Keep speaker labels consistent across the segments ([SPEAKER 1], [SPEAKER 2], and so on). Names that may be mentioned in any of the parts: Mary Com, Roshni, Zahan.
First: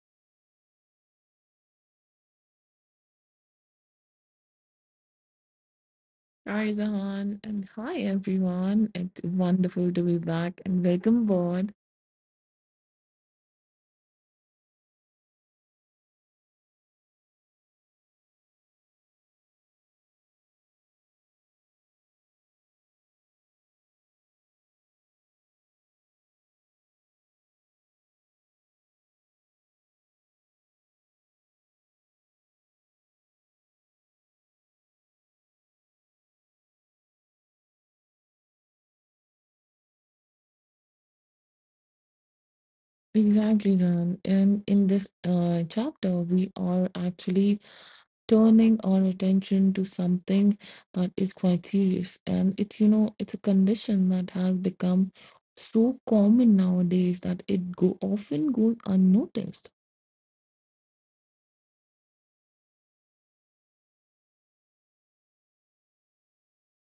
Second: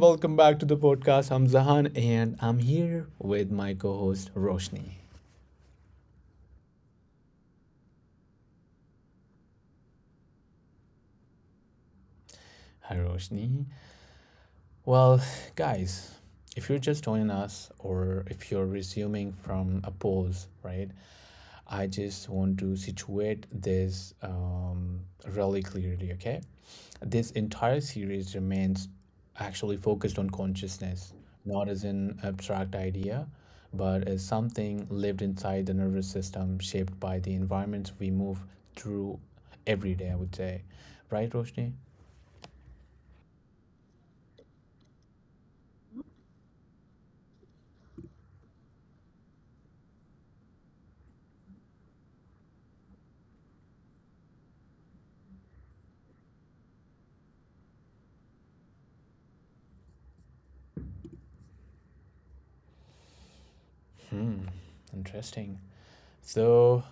[SPEAKER 1] Welcome back to the podcast. I'm Zahan, and I'm here with my co host, Roshni.
[SPEAKER 2] Hi, Zahan, and hi, everyone. It's wonderful to be back and welcome aboard.
[SPEAKER 1] Hi, Roshni. Well, guys, if you're just joining us or if you're resuming from a pause, right, I just want to situate this really clearly, okay? This entire series remains actually focused on consciousness, not as an abstract idea, but as something lived inside the nervous system, shaped by the environments we move through every day, I would say. Right, Roshni?
[SPEAKER 2] Exactly, Zahan. And in this chapter, we are actually turning our attention to something that is quite serious. And it's a condition that has become so common nowadays that it go often goes unnoticed.
[SPEAKER 1] Hmm, interesting. So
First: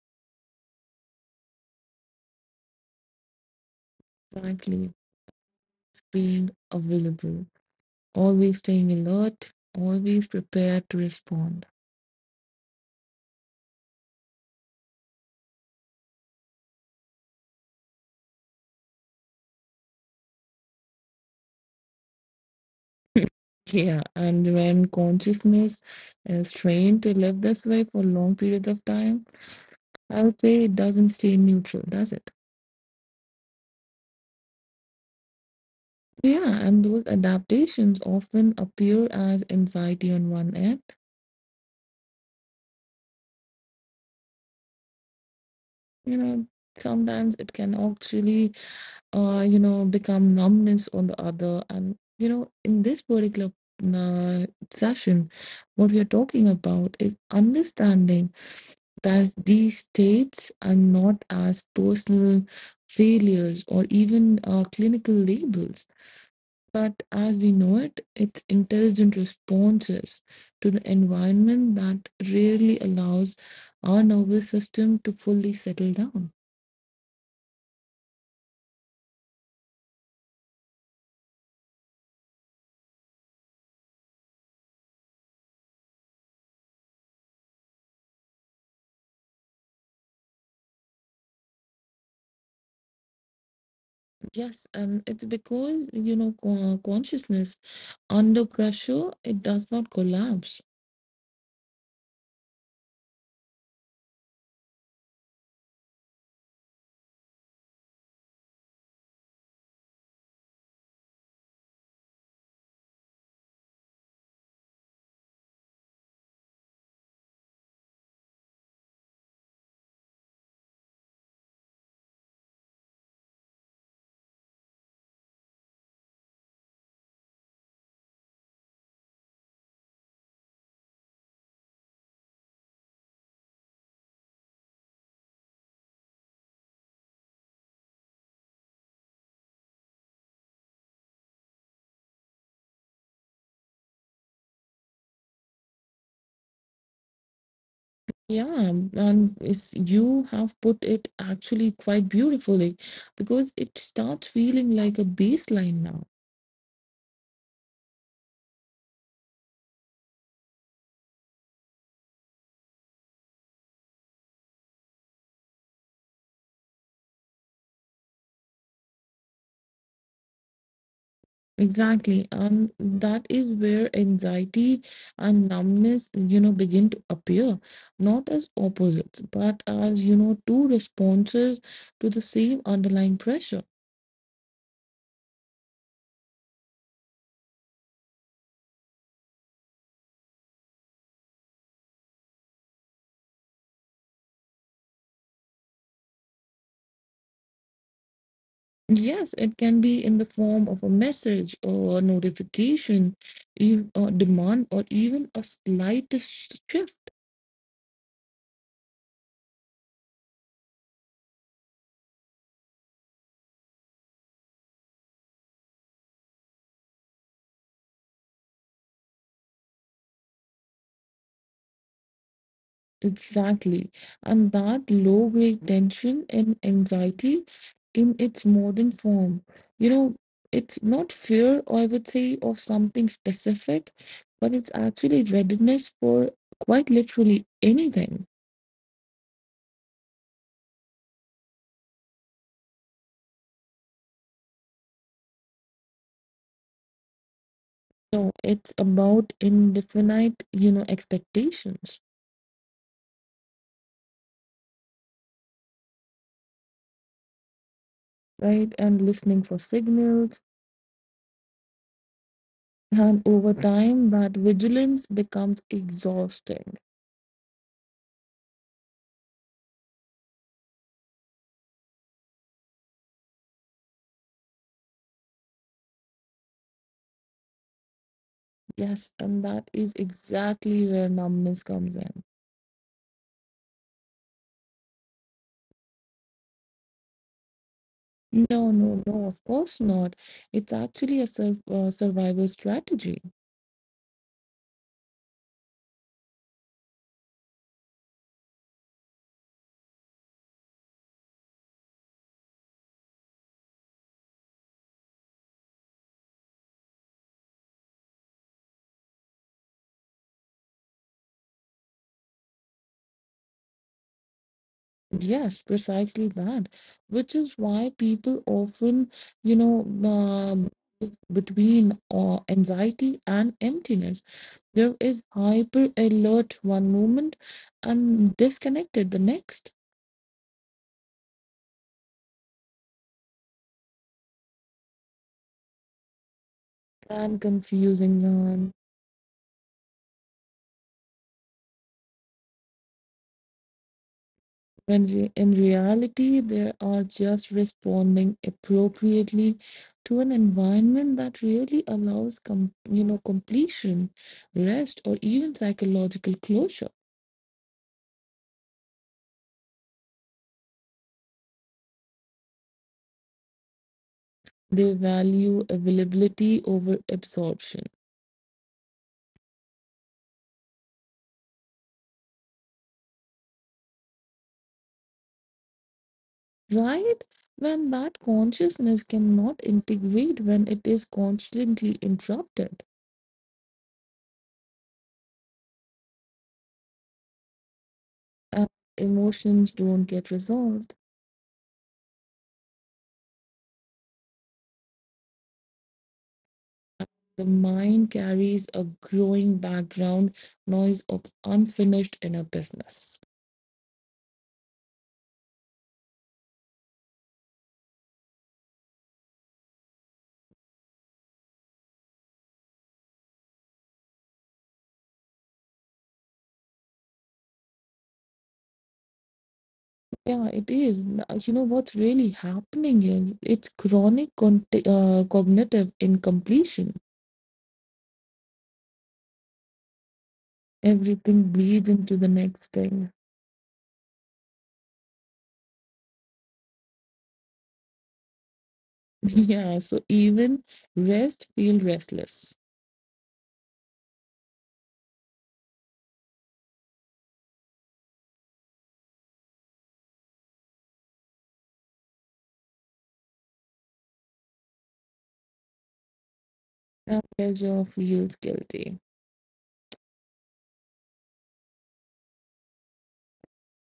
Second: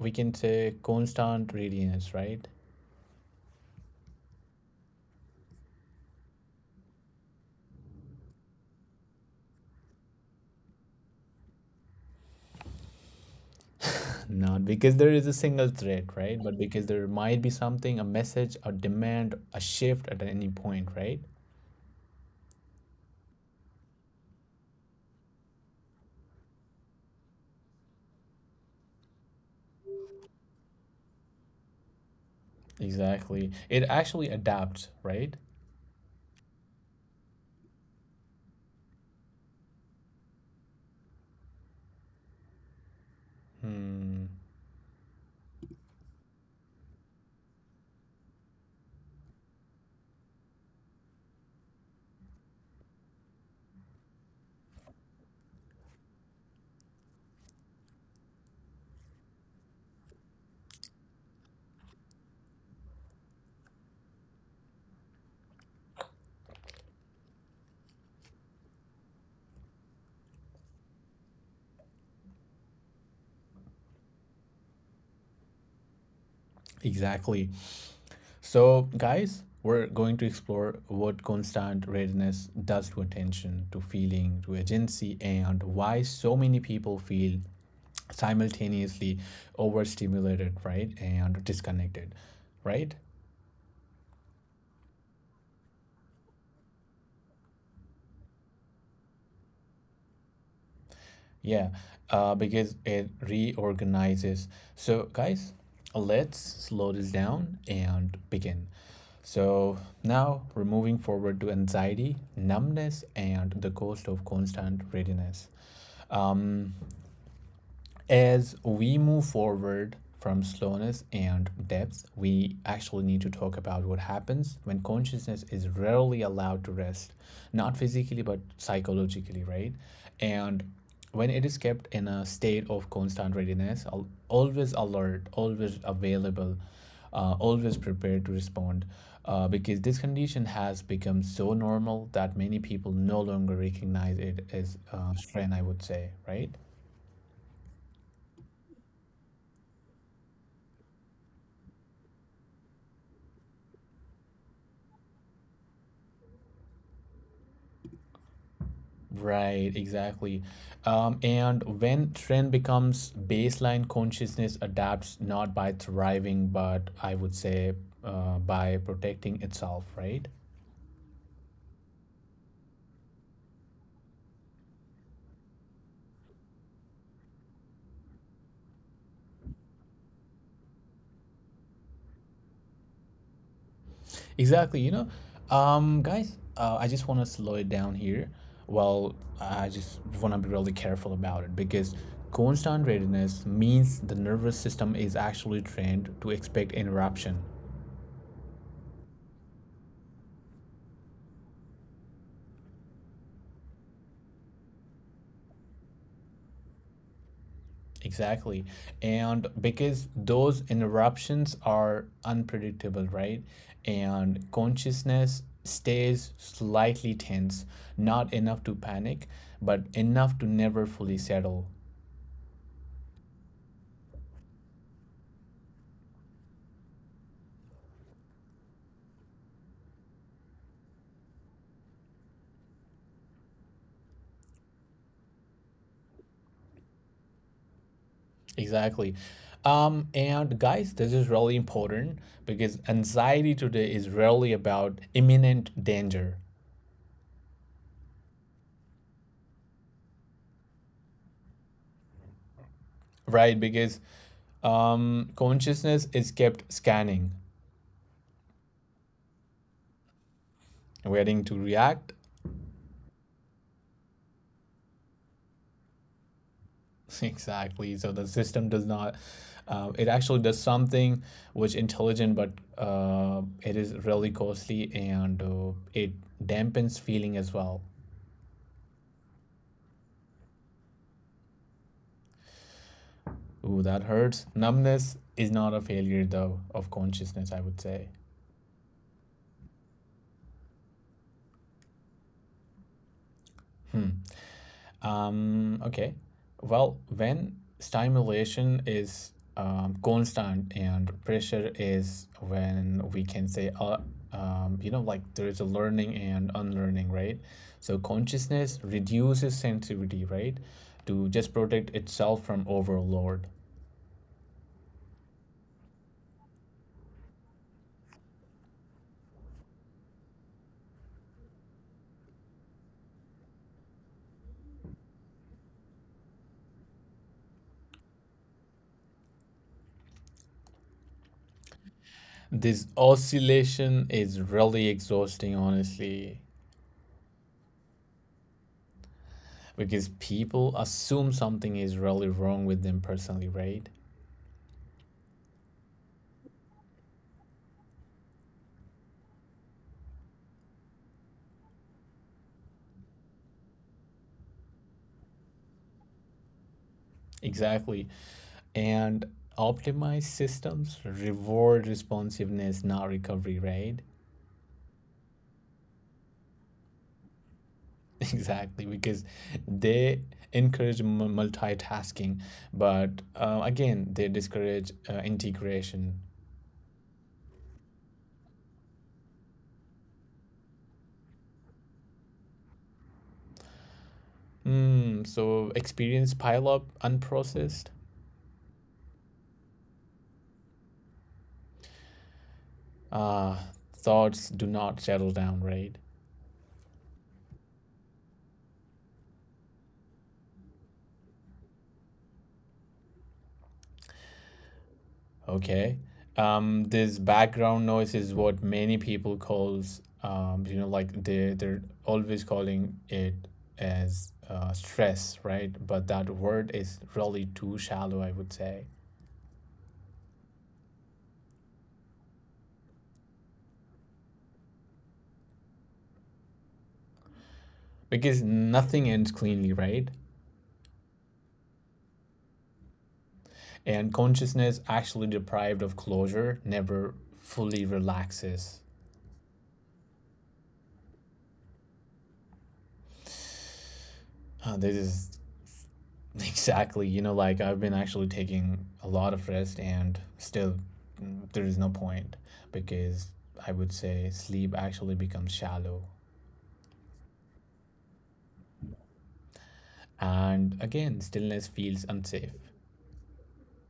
[SPEAKER 1] we can say constant readiness, right?
[SPEAKER 2] Exactly. It's being available, always staying alert, always prepared to respond.
[SPEAKER 1] Not because there is a single threat, right? But because there might be something, a message, a demand, a shift at any point, right?
[SPEAKER 2] Yeah, and when consciousness is trained to live this way for long periods of time, I would say it doesn't stay neutral, does it?
[SPEAKER 1] Exactly. It actually adapts, right?
[SPEAKER 2] Yeah, and those adaptations often appear as anxiety on one end.
[SPEAKER 1] Hmm.
[SPEAKER 2] You know, sometimes it can actually become numbness on the other. And, you know, in this particular uh, session, what we are talking about is understanding that these states are not as personal failures or even clinical labels, but as we know it, it's intelligent responses to the environment that rarely allows our nervous system to fully settle down.
[SPEAKER 1] Exactly. So, guys, we're going to explore what constant readiness does to attention, to feeling, to agency, and why so many people feel simultaneously overstimulated, right? And disconnected, right?
[SPEAKER 2] Yes, and it's because, you know, consciousness under pressure, it does not collapse.
[SPEAKER 1] Yeah, because it reorganizes. So, guys, let's slow this down and begin. So, now we're moving forward to anxiety, numbness, and the cost of constant readiness. Um, as we move forward from slowness and depth, we actually need to talk about what happens when consciousness is rarely allowed to rest, not physically but psychologically, right? And when it is kept in a state of constant readiness, always alert, always available, always prepared to respond, because this condition has become so normal that many people no longer recognize it as strain, I would say, right?
[SPEAKER 2] Yeah, and it's, you have put it actually quite beautifully because it starts feeling like a baseline now.
[SPEAKER 1] Right, exactly. And when trend becomes baseline, consciousness adapts not by thriving, but I would say by protecting itself, right?
[SPEAKER 2] Exactly. And that is where anxiety and numbness, you know, begin to appear, not as opposites, but as, you know, two responses to the same underlying pressure.
[SPEAKER 1] Exactly. Guys, I just want to slow it down here. Well, I just want to be really careful about it because constant readiness means the nervous system is actually trained to expect interruption.
[SPEAKER 2] Yes, it can be in the form of a message or a notification, a demand, or even a slight shift.
[SPEAKER 1] Exactly. And because those interruptions are unpredictable, right? And consciousness stays slightly tense, not enough to panic, but enough to never fully settle.
[SPEAKER 2] Exactly. And that low grade tension and anxiety in its modern form, you know, it's not fear, I would say, of something specific, but it's actually readiness for quite literally anything.
[SPEAKER 1] Exactly. And guys, this is really important because anxiety today is rarely about imminent danger,
[SPEAKER 2] So it's about indefinite, you know, expectations,
[SPEAKER 1] right? Because consciousness is kept scanning,
[SPEAKER 2] right? And listening for signals.
[SPEAKER 1] waiting to react,
[SPEAKER 2] And over time, that vigilance becomes exhausting.
[SPEAKER 1] Exactly. So the system does not, it actually does something which intelligent, but it is really costly and it dampens feeling as well.
[SPEAKER 2] Yes, and that is exactly where numbness comes in.
[SPEAKER 1] Ooh, that hurts. Numbness is not a failure though of consciousness, I would say.
[SPEAKER 2] No, no, no, of course not. It's actually a survival strategy.
[SPEAKER 1] Hmm. Okay. Well, when stimulation is constant and pressure is when we can say, like there is a learning and unlearning, right? So consciousness reduces sensitivity, right? To just protect itself from overload.
[SPEAKER 2] Yes, precisely that, which is why people often, you know, um, between anxiety and emptiness, there is hyper alert one moment and disconnected the next.
[SPEAKER 1] This oscillation is really exhausting, honestly,
[SPEAKER 2] And confusing, Zahan.
[SPEAKER 1] because people assume something is really wrong with them personally, right?
[SPEAKER 2] In reality they are just responding appropriately to an environment that really allows completion, rest, or even psychological closure.
[SPEAKER 1] Exactly. And optimize systems reward responsiveness, not recovery, right?
[SPEAKER 2] They value availability over absorption,
[SPEAKER 1] Exactly, because they encourage multitasking, but again they discourage integration.
[SPEAKER 2] right? When that consciousness cannot integrate, when it is constantly interrupted
[SPEAKER 1] So experience pile up unprocessed,
[SPEAKER 2] and emotions don't get resolved,
[SPEAKER 1] uh, thoughts do not settle down, right?
[SPEAKER 2] the mind carries a growing background noise of unfinished inner business.
[SPEAKER 1] Okay. This background noise is what many people calls like they're always calling it as stress, right? But that word is really too shallow, I would say,
[SPEAKER 2] Yeah, it is. You know what's really happening is it's chronic cognitive incompletion.
[SPEAKER 1] because nothing ends cleanly, right?
[SPEAKER 2] Everything bleeds into the next thing.
[SPEAKER 1] And consciousness actually deprived of closure never fully relaxes.
[SPEAKER 2] Yeah, so even rest feels restless.
[SPEAKER 1] This is Exactly. Like I've been actually taking a lot of rest and still there is no point because I would say sleep actually becomes shallow.
[SPEAKER 2] And pleasure feels guilty.
[SPEAKER 1] And again, stillness feels unsafe.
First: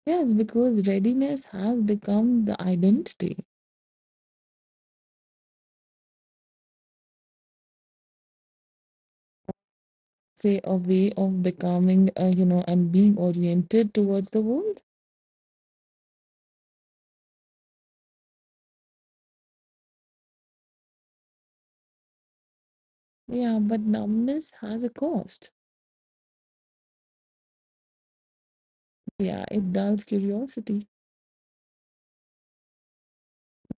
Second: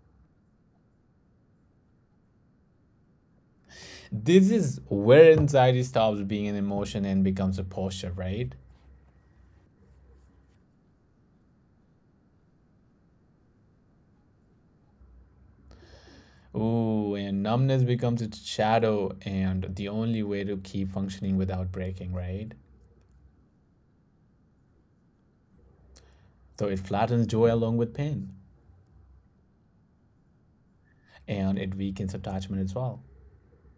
[SPEAKER 2] Yes, because readiness has become the identity,
[SPEAKER 1] This is where anxiety stops being an emotion and becomes a posture, right?
[SPEAKER 2] say a way of becoming, you know, and being oriented towards the world.
[SPEAKER 1] Ooh, and numbness becomes its shadow and the only way to keep functioning without breaking, right?
[SPEAKER 2] Yeah, but numbness has a cost.
[SPEAKER 1] So it flattens joy along with pain
[SPEAKER 2] Yeah, it dulls curiosity,
[SPEAKER 1] and it weakens attachment as well.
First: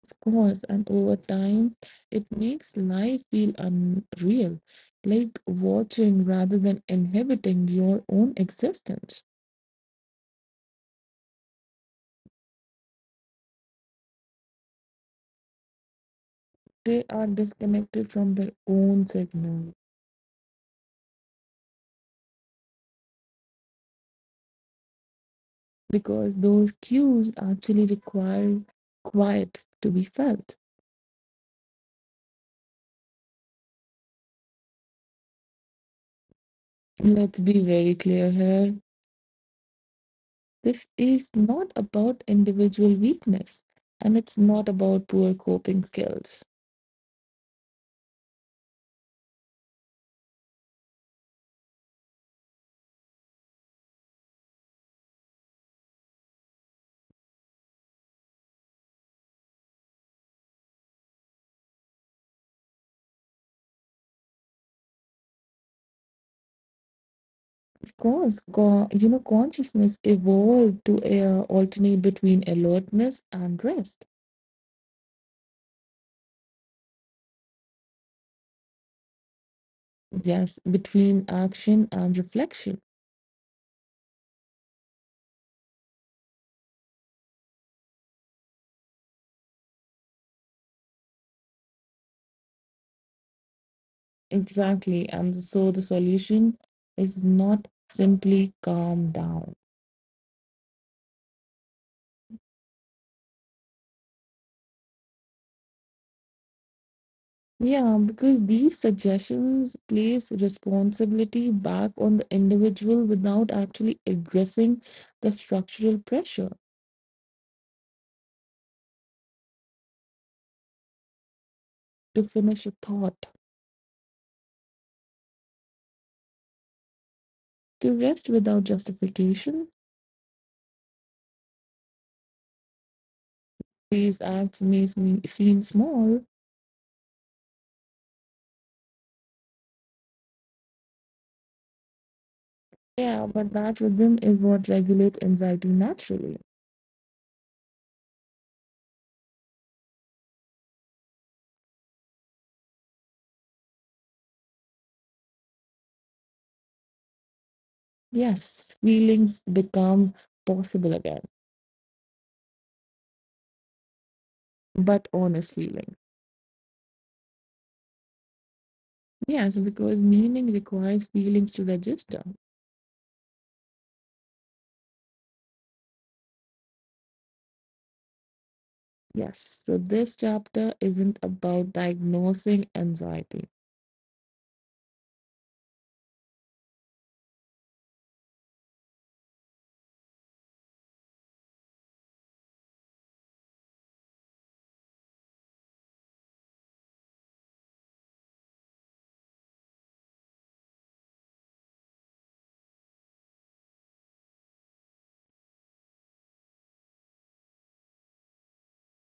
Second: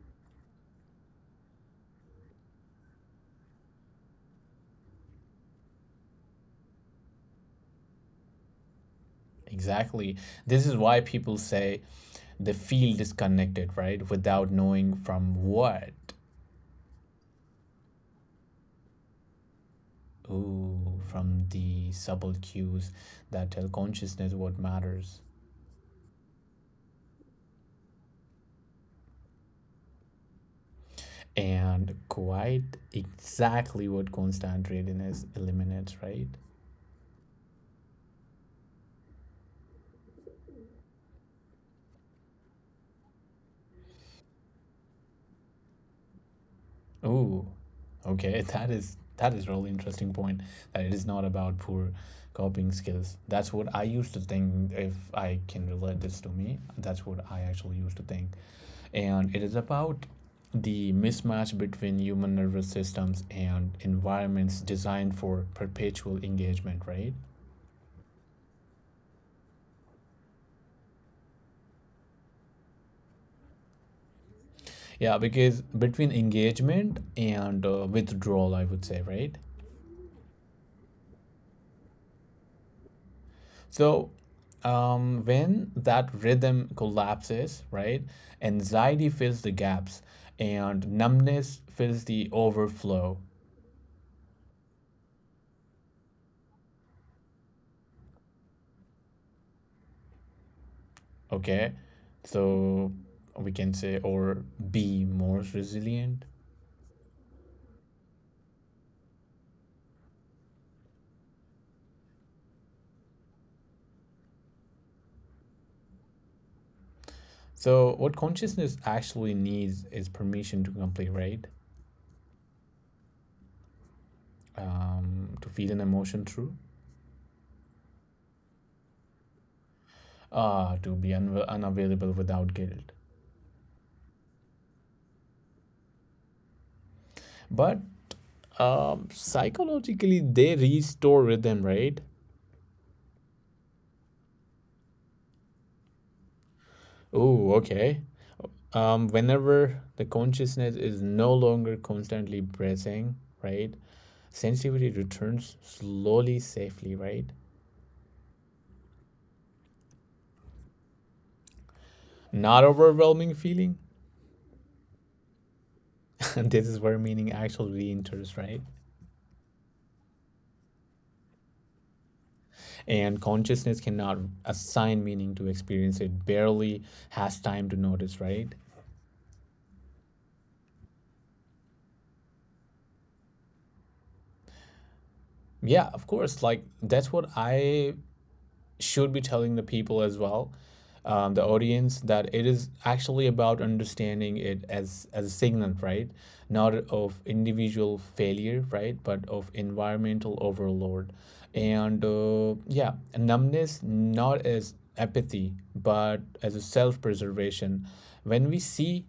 [SPEAKER 2] of course, and over time, it makes life feel unreal, like watching rather than inhabiting your own existence.
[SPEAKER 1] Exactly. This is why people say they feel disconnected, right? Without knowing from what.
[SPEAKER 2] They are disconnected from their own signal
[SPEAKER 1] Ooh, from the subtle cues that tell consciousness what matters.
[SPEAKER 2] because those cues actually require quiet to be felt.
[SPEAKER 1] And quite exactly what constant readiness eliminates, right?
[SPEAKER 2] Let's be very clear here. This is not about individual weakness and it's not about poor coping skills.
[SPEAKER 1] Oh, okay. That is really interesting point that it is not about poor copying skills. That's what I used to think if I can relate this to me. That's what I actually used to think. And it is about the mismatch between human nervous systems and environments designed for perpetual engagement, right?
[SPEAKER 2] Of course, you know, consciousness evolved to alternate between alertness and rest.
[SPEAKER 1] Yeah, because between engagement and withdrawal, I would say, right?
[SPEAKER 2] Yes, between action and reflection.
[SPEAKER 1] So, when that rhythm collapses, right, anxiety fills the gaps and numbness fills the overflow.
[SPEAKER 2] Exactly. And so the solution is not simply calm down.
[SPEAKER 1] Okay. So, we can say, or be more resilient.
[SPEAKER 2] Yeah, because these suggestions place responsibility back on the individual without actually addressing the structural pressure
[SPEAKER 1] So, what consciousness actually needs is permission to complete, right?
[SPEAKER 2] to finish a thought,
[SPEAKER 1] To feel an emotion through,
[SPEAKER 2] to rest without justification.
[SPEAKER 1] to be unavailable without guilt.
[SPEAKER 2] These acts may seem small,
[SPEAKER 1] But psychologically, they restore rhythm, right?
[SPEAKER 2] yeah, but that rhythm is what regulates anxiety naturally.
[SPEAKER 1] Oh, okay. Whenever the consciousness is no longer constantly breathing, right? Sensitivity returns slowly, safely, right?
[SPEAKER 2] Yes, feelings become possible again,
[SPEAKER 1] Not overwhelming feeling.
[SPEAKER 2] but honest feeling.
[SPEAKER 1] This is where meaning actually enters, right?
[SPEAKER 2] Yes, because meaning requires feelings to register.
[SPEAKER 1] And consciousness cannot assign meaning to experience. It barely has time to notice, right?
[SPEAKER 2] Yes, so this chapter isn't about diagnosing anxiety.
[SPEAKER 1] Yeah, of course. Like that's what I should be telling the people as well, the audience, that it is actually about understanding it as a signal, right? Not of individual failure, right, but of environmental overload, and yeah, numbness not as apathy, but as a self preservation. When we see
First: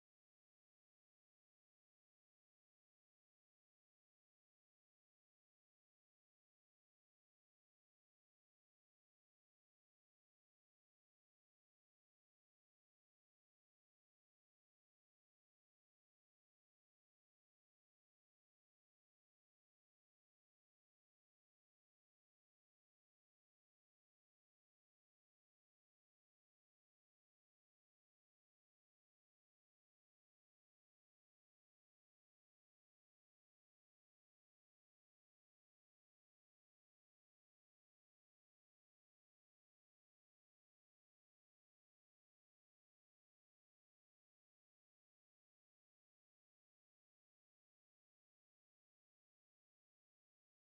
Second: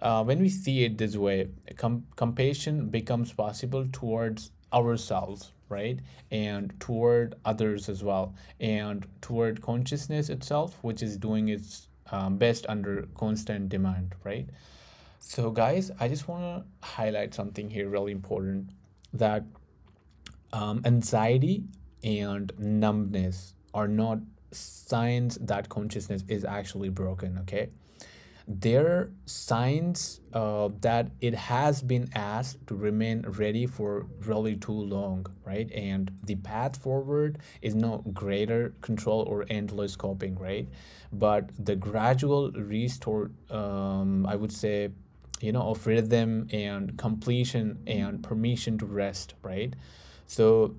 [SPEAKER 1] when we see it this way, compassion becomes possible towards ourselves, right? And toward others as well, and toward consciousness itself, which is doing its best under constant demand, right? So, guys, I just want to highlight something here really important that anxiety and numbness are not signs that consciousness is actually broken, okay? They're signs that it has been asked to remain ready for really too long, right? And the path forward is no greater control or endless coping, right? But the gradual restore, I would say, of rhythm and completion and permission to rest, right? So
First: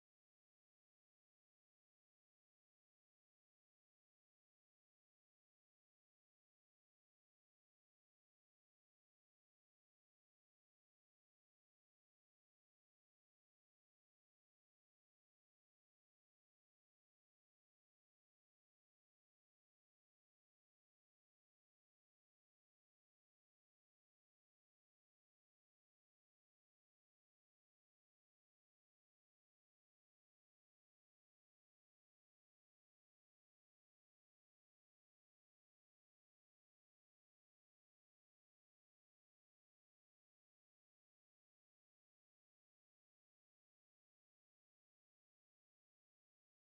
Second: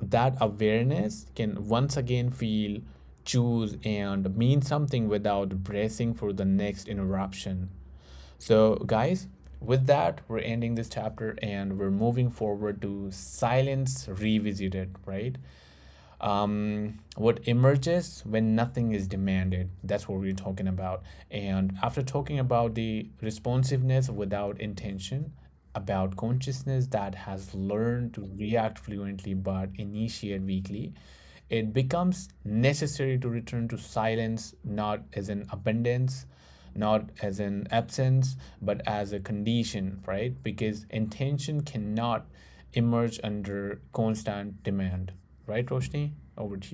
[SPEAKER 1] that awareness can once again feel, choose, and mean something without bracing for the next interruption. So, guys, with that, we're ending this chapter and we're moving forward to Silence Revisited, right? What emerges when nothing is demanded. That's what we're talking about. And after talking about the responsiveness without intention, about consciousness that has learned to react fluently but initiate weakly, it becomes necessary to return to silence, not as an abundance, not as an absence, but as a condition, right? Because intention cannot emerge under constant demand. Right, Roshni? Over to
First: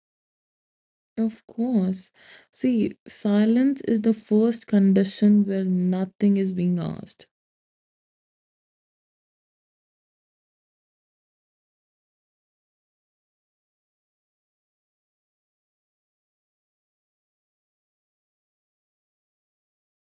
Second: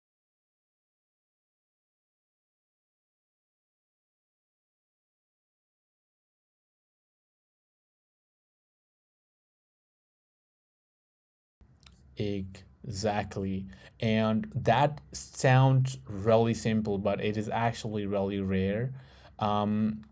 [SPEAKER 2] Of course. See, silence is the first condition where nothing is being asked.
[SPEAKER 1] you. Exactly. And that sounds really simple, but it is actually really rare. Um,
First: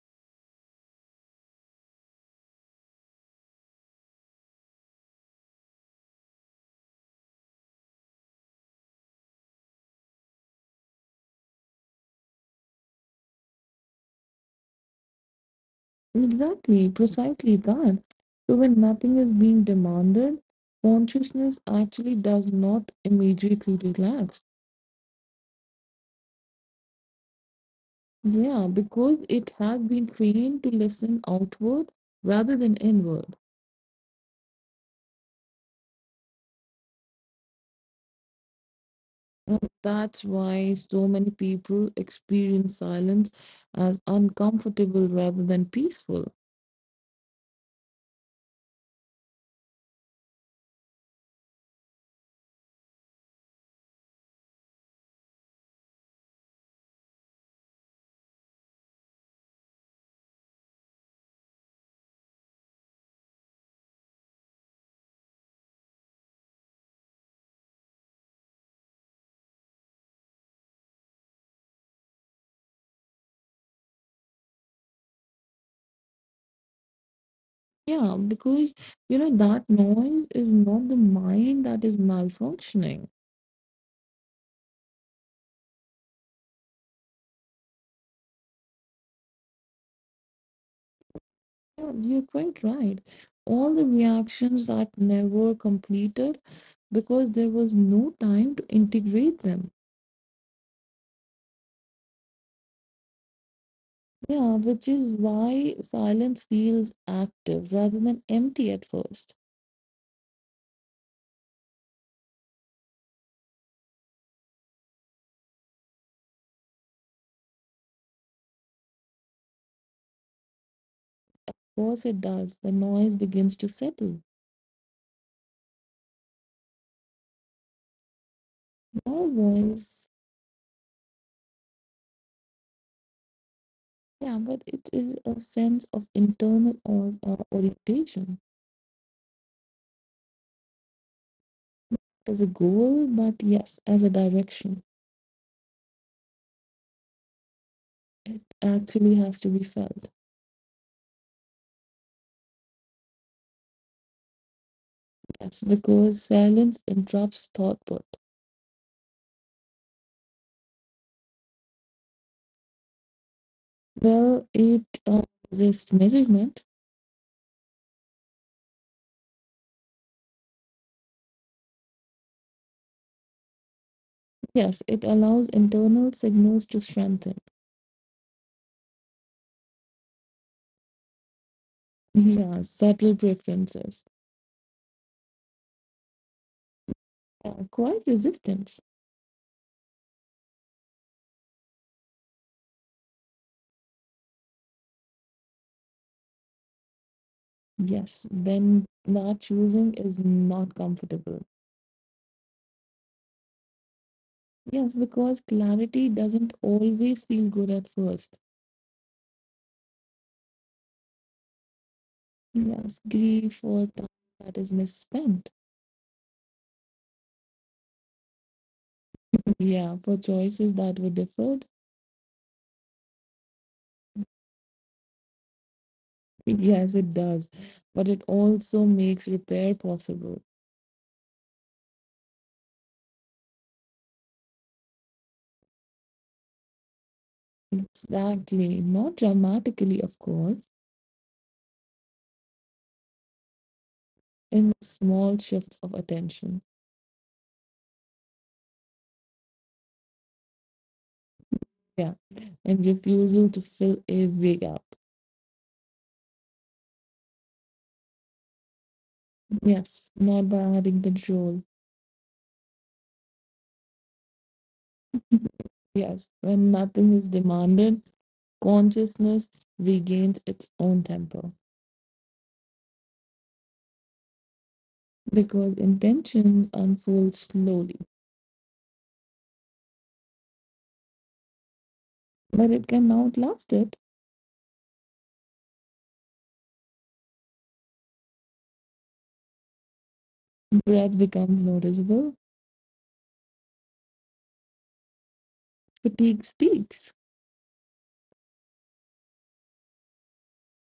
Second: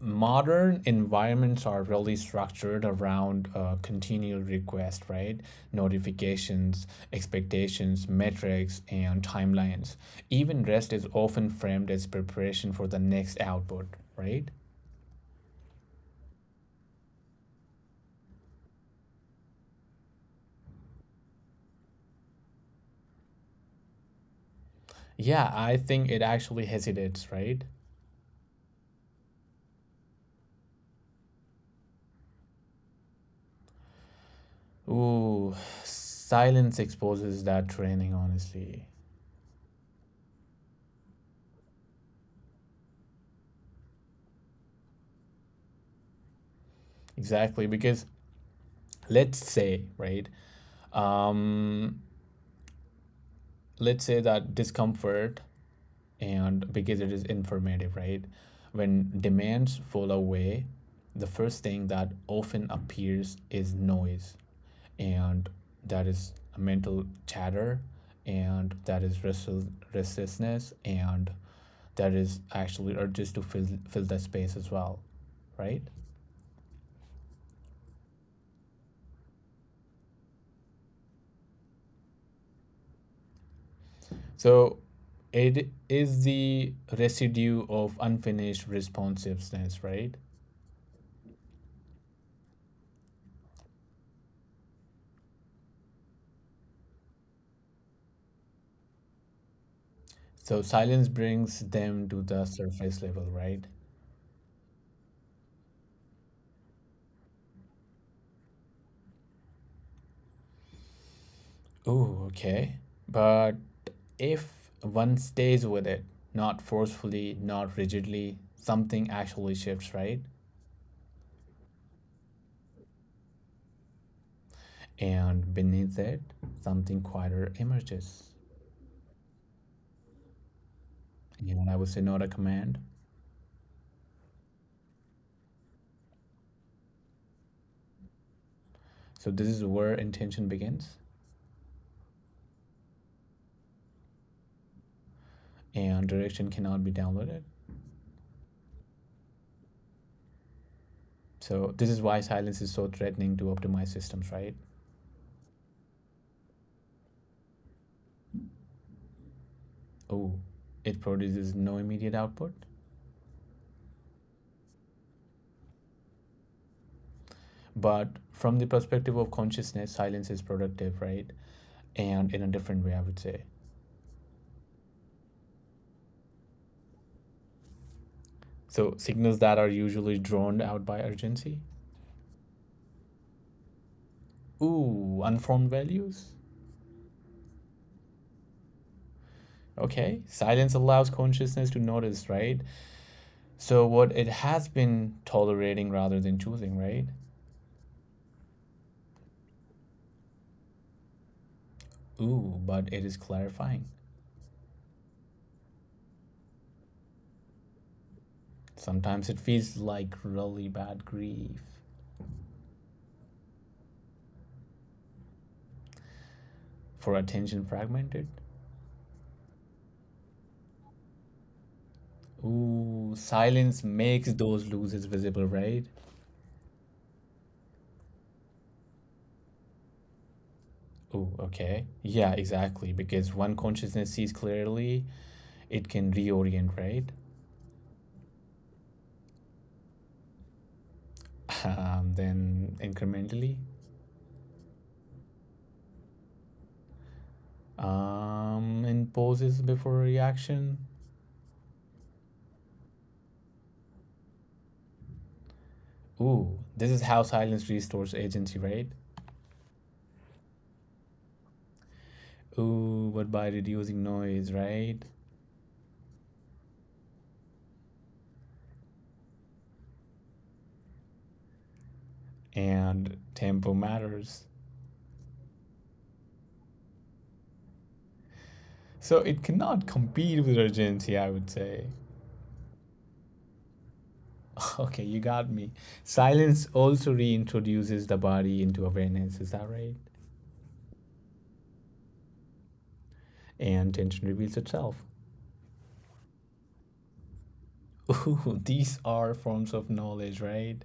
[SPEAKER 1] modern environments are really structured around continual request, right? Notifications, expectations, metrics, and timelines. Even rest is often framed as preparation for the next output, right?
[SPEAKER 2] Exactly, precisely that. So when nothing is being demanded, consciousness actually does not immediately relax.
[SPEAKER 1] Yeah, I think it actually hesitates, right?
[SPEAKER 2] Yeah, because it has been trained to listen outward rather than inward.
[SPEAKER 1] Ooh, silence exposes that training, honestly.
[SPEAKER 2] And that's why so many people experience silence as uncomfortable rather than peaceful.
[SPEAKER 1] Exactly, because let's say, right? Um, let's say that discomfort, and because it is informative, right? When demands fall away, the first thing that often appears is noise, and that is mental chatter, and that is restlessness, and that is actually or just to fill that space as well, right?
[SPEAKER 2] Yeah, because you know that noise is not the mind that is malfunctioning.
[SPEAKER 1] So it is the residue of unfinished responsiveness, right?
[SPEAKER 2] Yeah, you're quite right. All the reactions that never completed because there was no time to integrate them.
[SPEAKER 1] So silence brings them to the surface level, right?
[SPEAKER 2] Yeah, which is why silence feels active rather than empty at first.
[SPEAKER 1] Oh, okay. But if one stays with it, not forcefully, not rigidly, something actually shifts, right?
[SPEAKER 2] Of course, it does. The noise begins to settle.
[SPEAKER 1] And beneath it, something quieter emerges,
[SPEAKER 2] No voice.
[SPEAKER 1] and I would say not a command.
[SPEAKER 2] Yeah, but it is a sense of internal orientation.
[SPEAKER 1] So this is where intention begins,
[SPEAKER 2] There's a goal, but yes, as a direction,
[SPEAKER 1] and direction cannot be downloaded.
[SPEAKER 2] it actually has to be felt.
[SPEAKER 1] So this is why silence is so threatening to optimized systems, right?
[SPEAKER 2] Yes, because silence interrupts thought.
[SPEAKER 1] Oh, it produces no immediate output.
[SPEAKER 2] Well, it This measurement,
[SPEAKER 1] But from the perspective of consciousness, silence is productive, right? And in a different way, I would say.
[SPEAKER 2] yes, it allows internal signals to strengthen.
[SPEAKER 1] So signals that are usually drawn out by urgency.
[SPEAKER 2] Yeah, subtle preferences.
[SPEAKER 1] Ooh, unformed values.
[SPEAKER 2] Yeah, quite resistance.
[SPEAKER 1] Okay, silence allows consciousness to notice, right? So what it has been tolerating rather than choosing, right?
[SPEAKER 2] Yes, then not choosing is not comfortable.
[SPEAKER 1] Ooh, but it is clarifying.
[SPEAKER 2] Yes, because clarity doesn't always feel good at first.
[SPEAKER 1] Sometimes it feels like really bad grief
[SPEAKER 2] Yes, grief or time that is misspent.
[SPEAKER 1] for attention fragmented.
[SPEAKER 2] Yeah, for choices that were deferred.
[SPEAKER 1] Ooh, silence makes those losses visible, right?
[SPEAKER 2] Yes, it does. But it also makes repair possible.
[SPEAKER 1] Ooh, okay. Yeah, exactly. Because when consciousness sees clearly, it can reorient, right?
[SPEAKER 2] Exactly. Not dramatically, of course,
[SPEAKER 1] Then incrementally.
[SPEAKER 2] in small shifts of attention.
[SPEAKER 1] And pauses before reaction.
[SPEAKER 2] Yeah. And refusal to fill every gap.
[SPEAKER 1] Ooh, this is how silence restores agency, right?
[SPEAKER 2] Yes. Not by adding control.
[SPEAKER 1] Ooh, but by reducing noise, right?
[SPEAKER 2] Yes. When nothing is demanded, consciousness regains its own tempo
[SPEAKER 1] And tempo matters.
[SPEAKER 2] because intention unfolds slowly,
[SPEAKER 1] So it cannot compete with urgency, I would say.
[SPEAKER 2] but it can outlast it.
[SPEAKER 1] Okay, you got me. Silence also reintroduces the body into awareness, is that right?
[SPEAKER 2] Breath becomes noticeable.
[SPEAKER 1] And tension reveals itself.
[SPEAKER 2] Fatigue speaks.
[SPEAKER 1] Ooh, these are forms of knowledge, right?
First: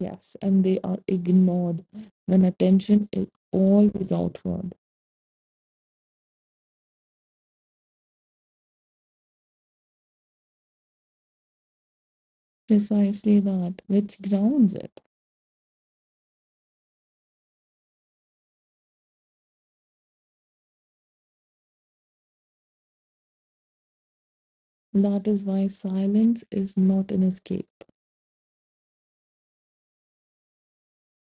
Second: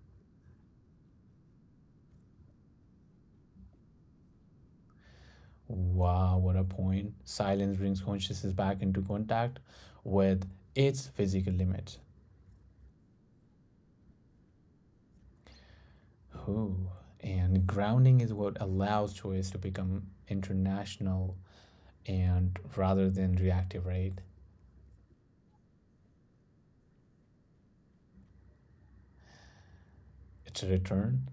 [SPEAKER 2] Yes, and they are ignored when attention is always outward.
[SPEAKER 1] Wow, what a point. Silence brings consciousness back into contact with its physical limits.
[SPEAKER 2] Precisely that, which grounds it.
[SPEAKER 1] Ooh, and grounding is what allows choice to become international and rather than reactive, right?
[SPEAKER 2] That is why silence is not an escape
[SPEAKER 1] It's a return.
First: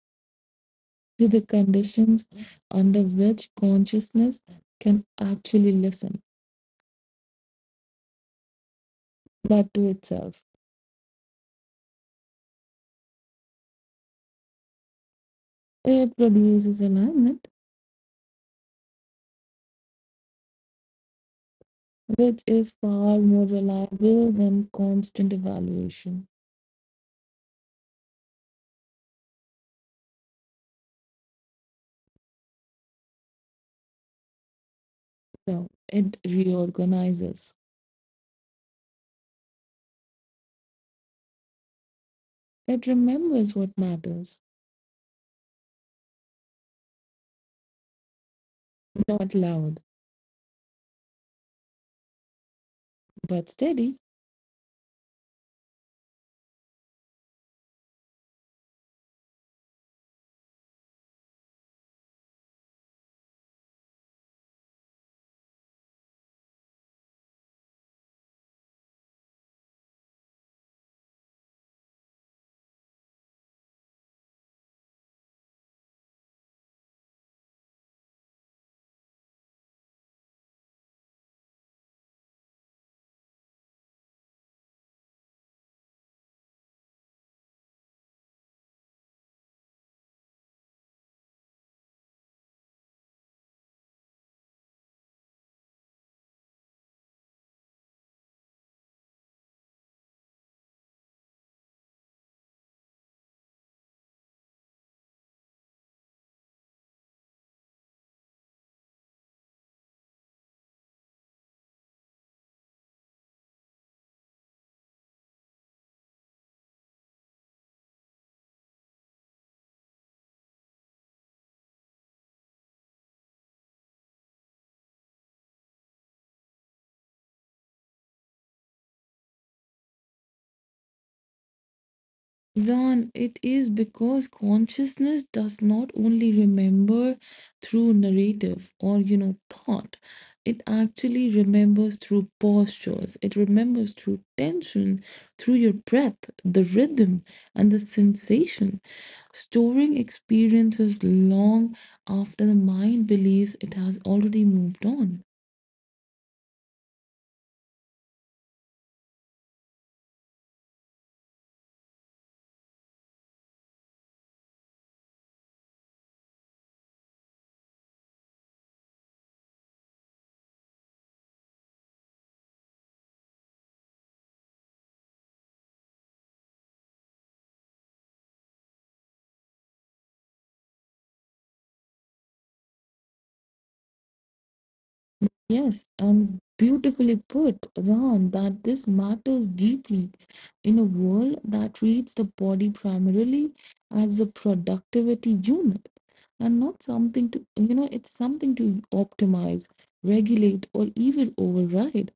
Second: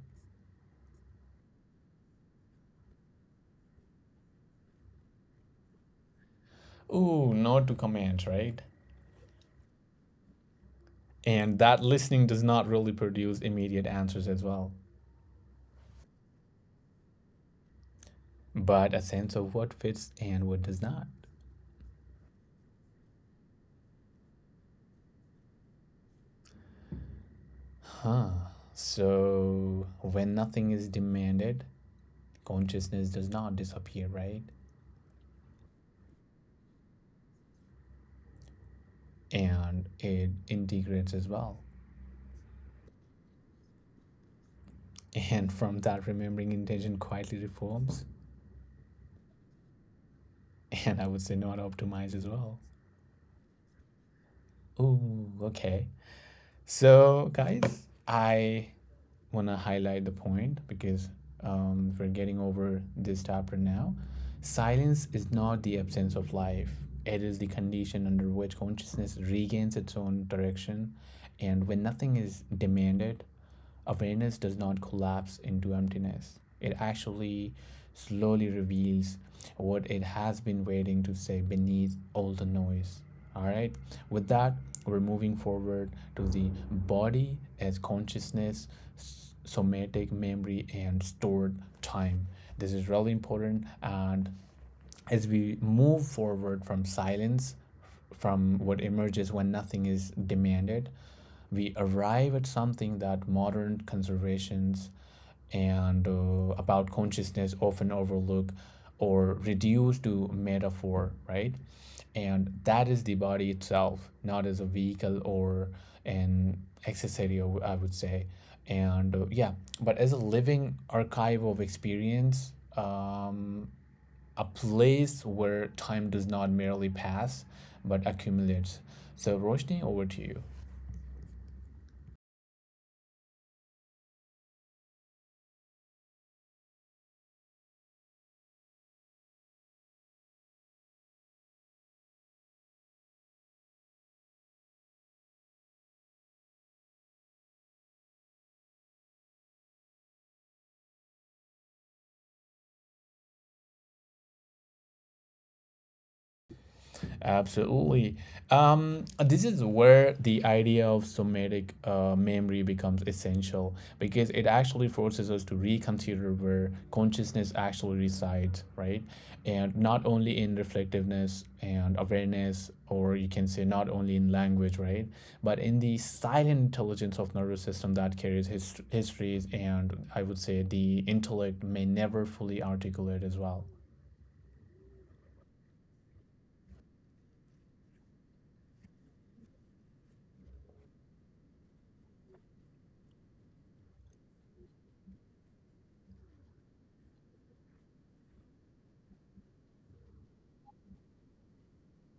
[SPEAKER 2] to the conditions under which consciousness can actually listen,
[SPEAKER 1] Ooh, no to commands, right?
[SPEAKER 2] but to itself.
[SPEAKER 1] And that listening does not really produce immediate answers as well,
[SPEAKER 2] It produces alignment,
[SPEAKER 1] but a sense of what fits and what does not.
[SPEAKER 2] which is far more reliable than constant evaluation.
[SPEAKER 1] Huh. So when nothing is demanded, consciousness does not disappear, right?
[SPEAKER 2] So it reorganizes.
[SPEAKER 1] And it integrates as well.
[SPEAKER 2] It remembers what matters,
[SPEAKER 1] And from that, remembering intention quietly reforms.
[SPEAKER 2] not loud,
[SPEAKER 1] And I would say not optimized as well.
[SPEAKER 2] but steady.
[SPEAKER 1] Ooh, okay. So, guys, I want to highlight the point because we're getting over this topic now. Silence is not the absence of life, it is the condition under which consciousness regains its own direction. And when nothing is demanded, awareness does not collapse into emptiness. It actually slowly reveals what it has been waiting to say beneath all the noise. All right. With that, we're moving forward to the body as consciousness, somatic memory, and stored time. This is really important. And as we move forward from silence, from what emerges when nothing is demanded, we arrive at something that modern conservations and about consciousness often overlooked, or reduced to metaphor, right? And that is the body itself, not as a vehicle or an accessory, I would say. And yeah, but as a living archive of experience, um, a place where time does not merely pass but accumulates. So, Roshni, over to you.
[SPEAKER 2] Zan, it is because consciousness does not only remember through narrative or, you know, thought. It actually remembers through postures. It remembers through tension, through your breath, the rhythm, and the sensation. Storing experiences long after the mind believes it has already moved on.
[SPEAKER 1] Absolutely. This is where the idea of somatic memory becomes essential because it actually forces us to reconsider where consciousness actually resides, right? And not only in reflectiveness and awareness, or you can say not only in language, right? But in the silent intelligence of nervous system that carries histories and I would say the intellect may never fully articulate as well.
[SPEAKER 2] Yes, and beautifully put, Ron, that this matters deeply in a world that treats the body primarily as a productivity unit and not something to, you know, it's something to optimize, regulate, or even override,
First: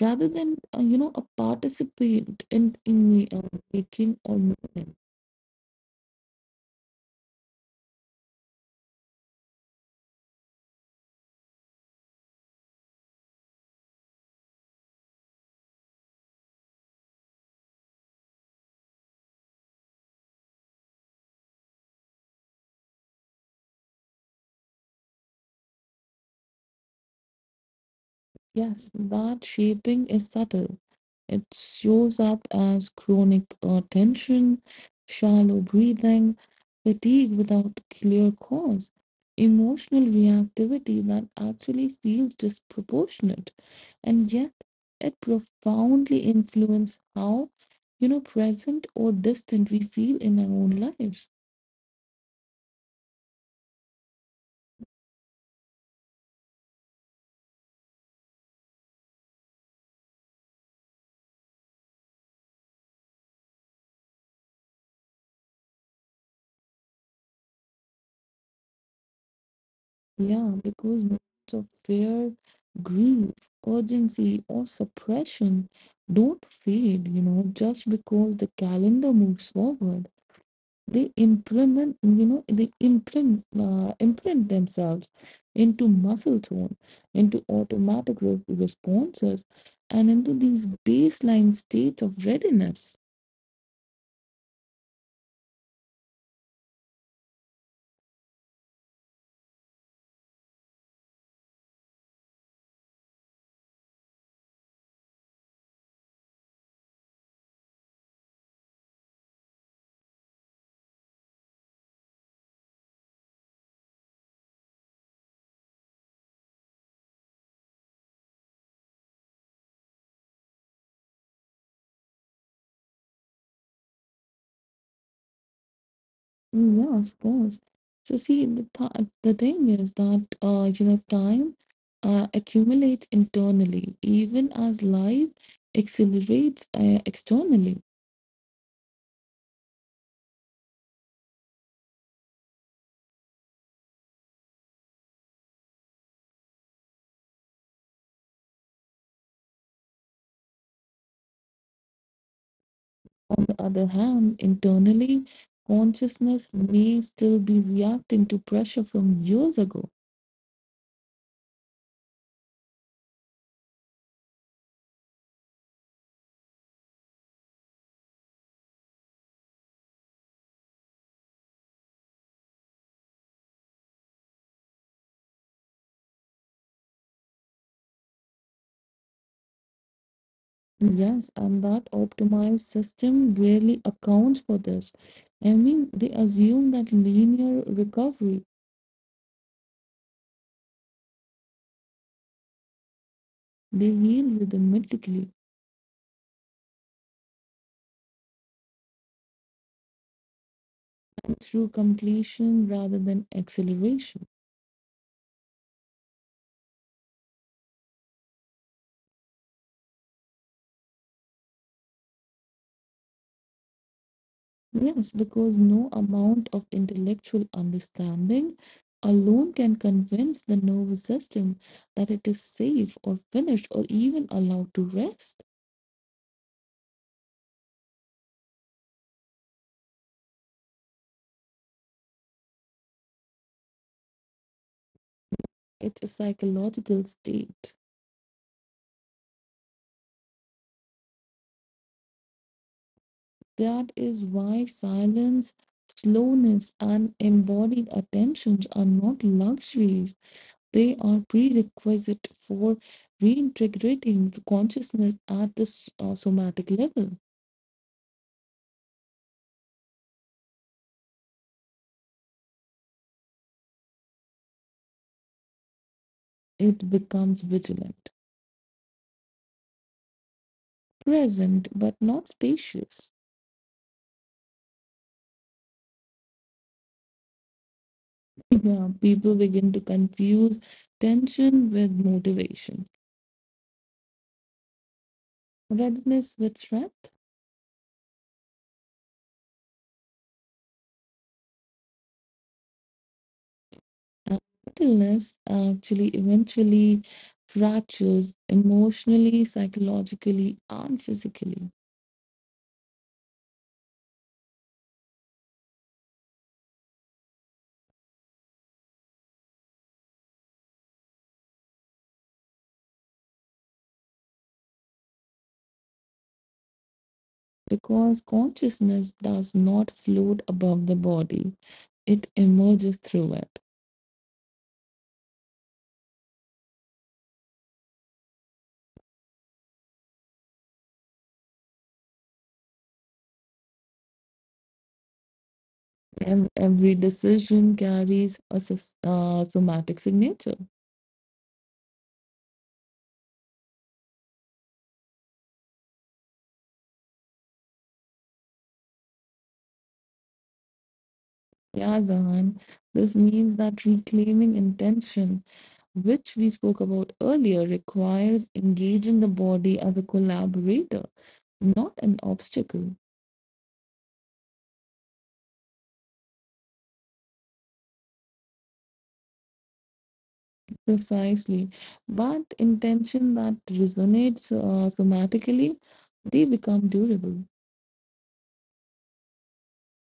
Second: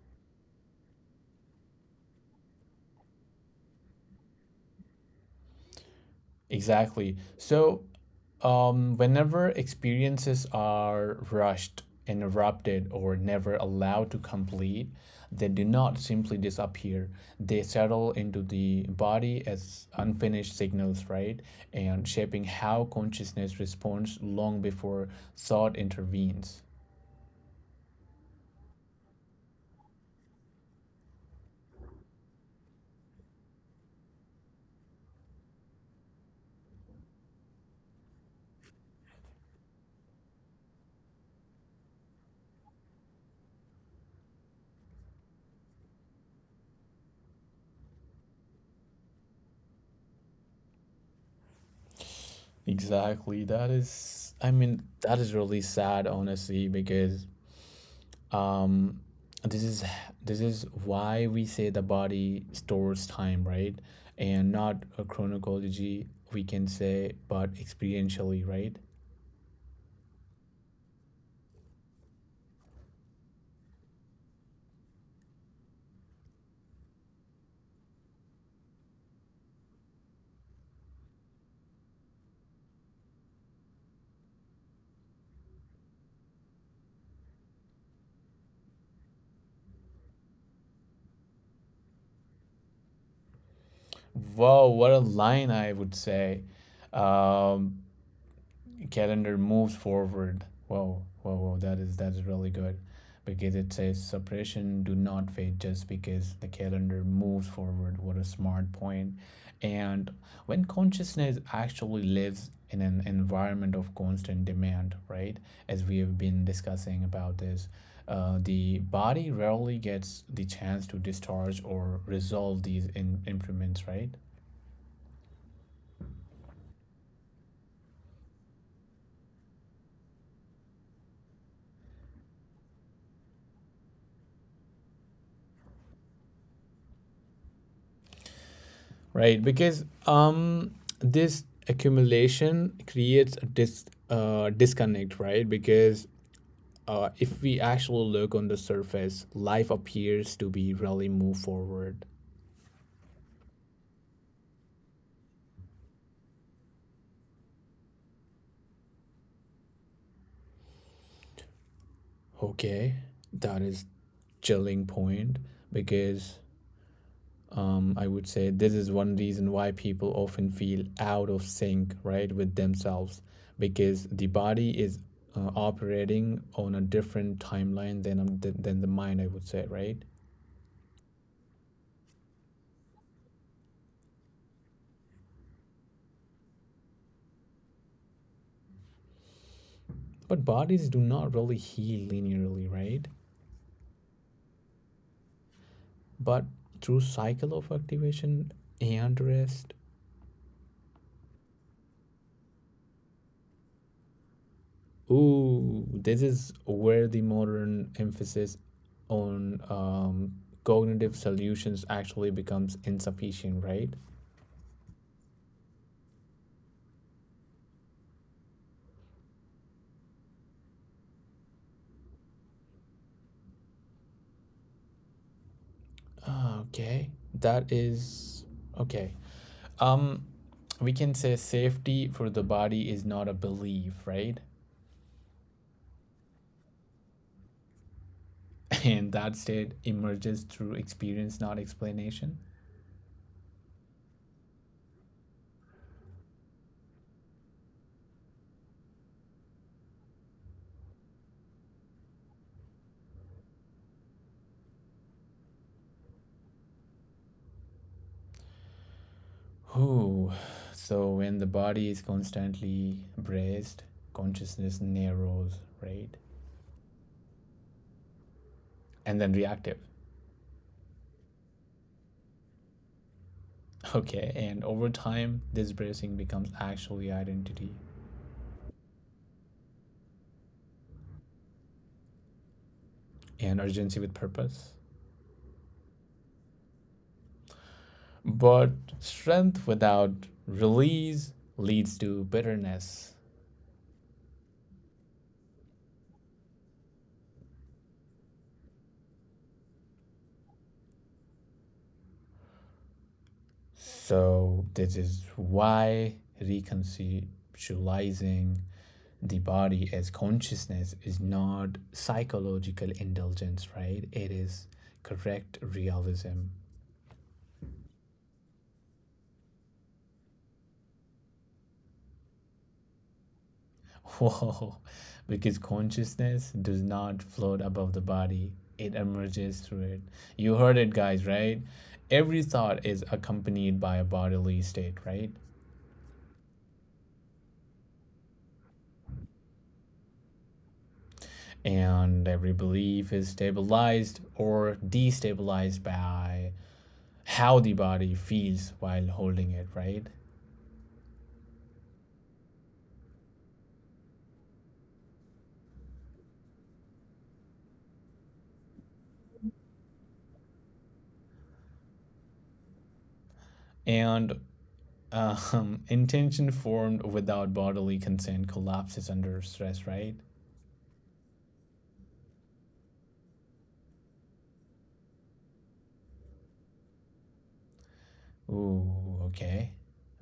[SPEAKER 2] rather than, you know, a participant in the making or movement.
[SPEAKER 1] Exactly. So, whenever experiences are rushed, interrupted, or never allowed to complete, they do not simply disappear. They settle into the body as unfinished signals, right? And shaping how consciousness responds long before thought intervenes.
[SPEAKER 2] Yes, that shaping is subtle. It shows up as chronic tension, shallow breathing, fatigue without clear cause, emotional reactivity that actually feels disproportionate, and yet it profoundly influences how, you know, present or distant we feel in our own lives.
[SPEAKER 1] Exactly. That is, I mean, that is really sad, honestly, because um this is this is why we say the body stores time, right, and not a chronology we can say but experientially, right?
[SPEAKER 2] Yeah, because moments of fear, grief, urgency, or suppression don't fade, you know, just because the calendar moves forward. They implement, you know, they imprint, imprint themselves into muscle tone, into automatic responses, and into these baseline states of readiness.
[SPEAKER 1] Wow, what a line, I would say. um Calendar moves forward. Whoa, whoa, whoa! That is really good, because it says suppression do not fade just because the calendar moves forward. What a smart point! And when consciousness actually lives in an environment of constant demand, right? As we have been discussing about this, the body rarely gets the chance to discharge or resolve these improvements, right?
[SPEAKER 2] Mm, yeah, of course. So see, the thing is that you know, time accumulates internally, even as life accelerates externally.
[SPEAKER 1] Right, because this accumulation creates a disconnect, right? Because if we actually look on the surface, life appears to be really move forward.
[SPEAKER 2] On the other hand, internally, consciousness may still be reacting to pressure from years ago.
[SPEAKER 1] Okay, that is chilling point because I would say this is one reason why people often feel out of sync, right, with themselves, because the body is operating on a different timeline than than the mind, I would say, right?
[SPEAKER 2] Yes, and that optimized system really accounts for this. I mean, they assume that linear recovery,
[SPEAKER 1] But bodies do not really heal linearly, right?
[SPEAKER 2] they heal rhythmically
[SPEAKER 1] But through cycle of activation and rest.
[SPEAKER 2] through completion rather than acceleration.
[SPEAKER 1] Ooh, this is where the modern emphasis on cognitive solutions actually becomes insufficient, right?
[SPEAKER 2] Yes, because no amount of intellectual understanding alone can convince the nervous system that it is safe or finished or even allowed to rest.
[SPEAKER 1] Ah, okay, that is okay. Um, we can say safety for the body is not a belief, right?
[SPEAKER 2] It's a psychological state.
[SPEAKER 1] And that state emerges through experience, not explanation.
[SPEAKER 2] That is why silence, slowness, and embodied attentions are not luxuries. They are prerequisite for reintegrating consciousness at the somatic level.
[SPEAKER 1] Oh, so when the body is constantly braced, consciousness narrows, right?
[SPEAKER 2] It becomes vigilant,
[SPEAKER 1] And then reactive.
[SPEAKER 2] present, but not spacious.
[SPEAKER 1] Okay, and over time, this bracing becomes actually identity
[SPEAKER 2] Yeah, people begin to confuse tension with motivation,
[SPEAKER 1] and urgency with purpose.
[SPEAKER 2] readiness with strength,
[SPEAKER 1] But strength without release leads to bitterness.
[SPEAKER 2] and idleness actually eventually fractures emotionally, psychologically, and physically
[SPEAKER 1] So this is why reconceptualizing the body as consciousness is not psychological indulgence, right? It is correct realism.
[SPEAKER 2] because consciousness does not float above the body, it emerges through it.
[SPEAKER 1] Whoa, because consciousness does not float above the body, it emerges through it. You heard it, guys, right? Every thought is accompanied by a bodily state, right?
[SPEAKER 2] And every decision carries a somatic signature.
[SPEAKER 1] And every belief is stabilized or destabilized by how the body feels while holding it, right?
[SPEAKER 2] Yeah, Zahan, this means that reclaiming intention, which we spoke about earlier, requires engaging the body as a collaborator, not an obstacle.
[SPEAKER 1] And intention formed without bodily consent collapses under stress, right?
[SPEAKER 2] Precisely. But intention that resonates somatically, they become durable.
[SPEAKER 1] Ooh, okay.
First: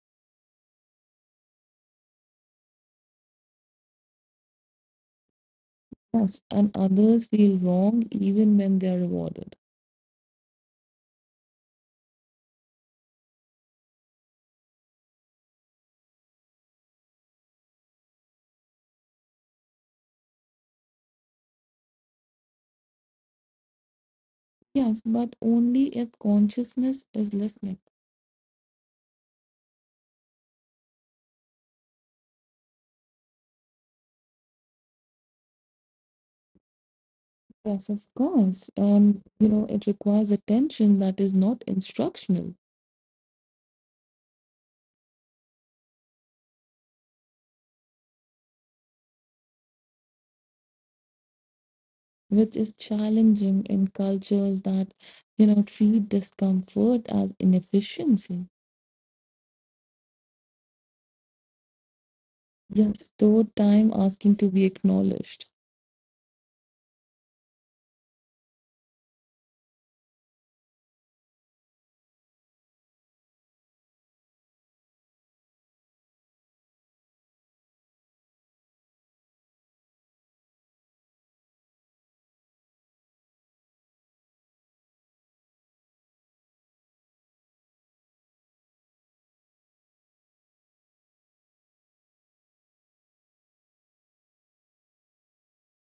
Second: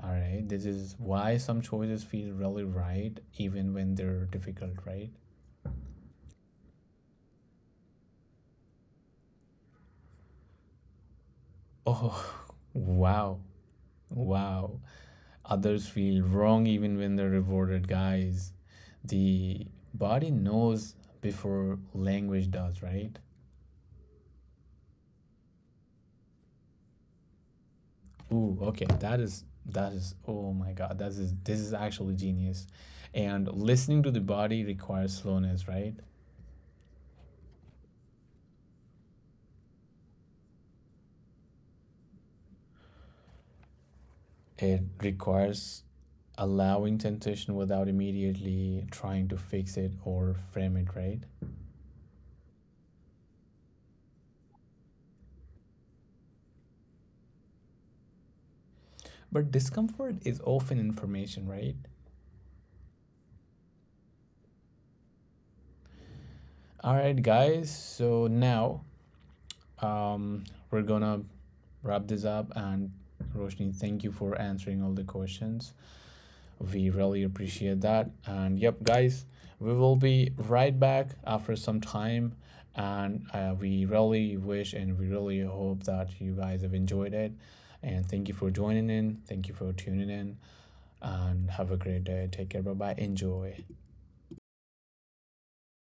[SPEAKER 1] All right. This is why some choices feel really right even when they're difficult, right?
[SPEAKER 2] Yes, and others feel wrong even when they are rewarded.
[SPEAKER 1] Oh, wow. Wow. Others feel wrong even when they're rewarded, guys. The body knows before language does, right?
[SPEAKER 2] Yes, but only if consciousness is listening.
[SPEAKER 1] Ooh, okay. That is oh my God. That is, this is actually genius. And listening to the body requires slowness, right?
[SPEAKER 2] Yes, of course. And, you know, it requires attention that is not instructional,
[SPEAKER 1] It requires allowing temptation without immediately trying to fix it or frame it, right?
[SPEAKER 2] which is challenging in cultures that, you know, treat discomfort as inefficiency.
[SPEAKER 1] But discomfort is often information, right?
[SPEAKER 2] You have stored time asking to be acknowledged.
[SPEAKER 1] All right, guys. So now, um, we're gonna wrap this up and Roshni, thank you for answering all the questions. We really appreciate that. And yep, guys, we will be right back after some time. And we really wish and we really hope that you guys have enjoyed it. And thank you for joining in. Thank you for tuning in. And have a great day. Take care. Bye bye. Enjoy.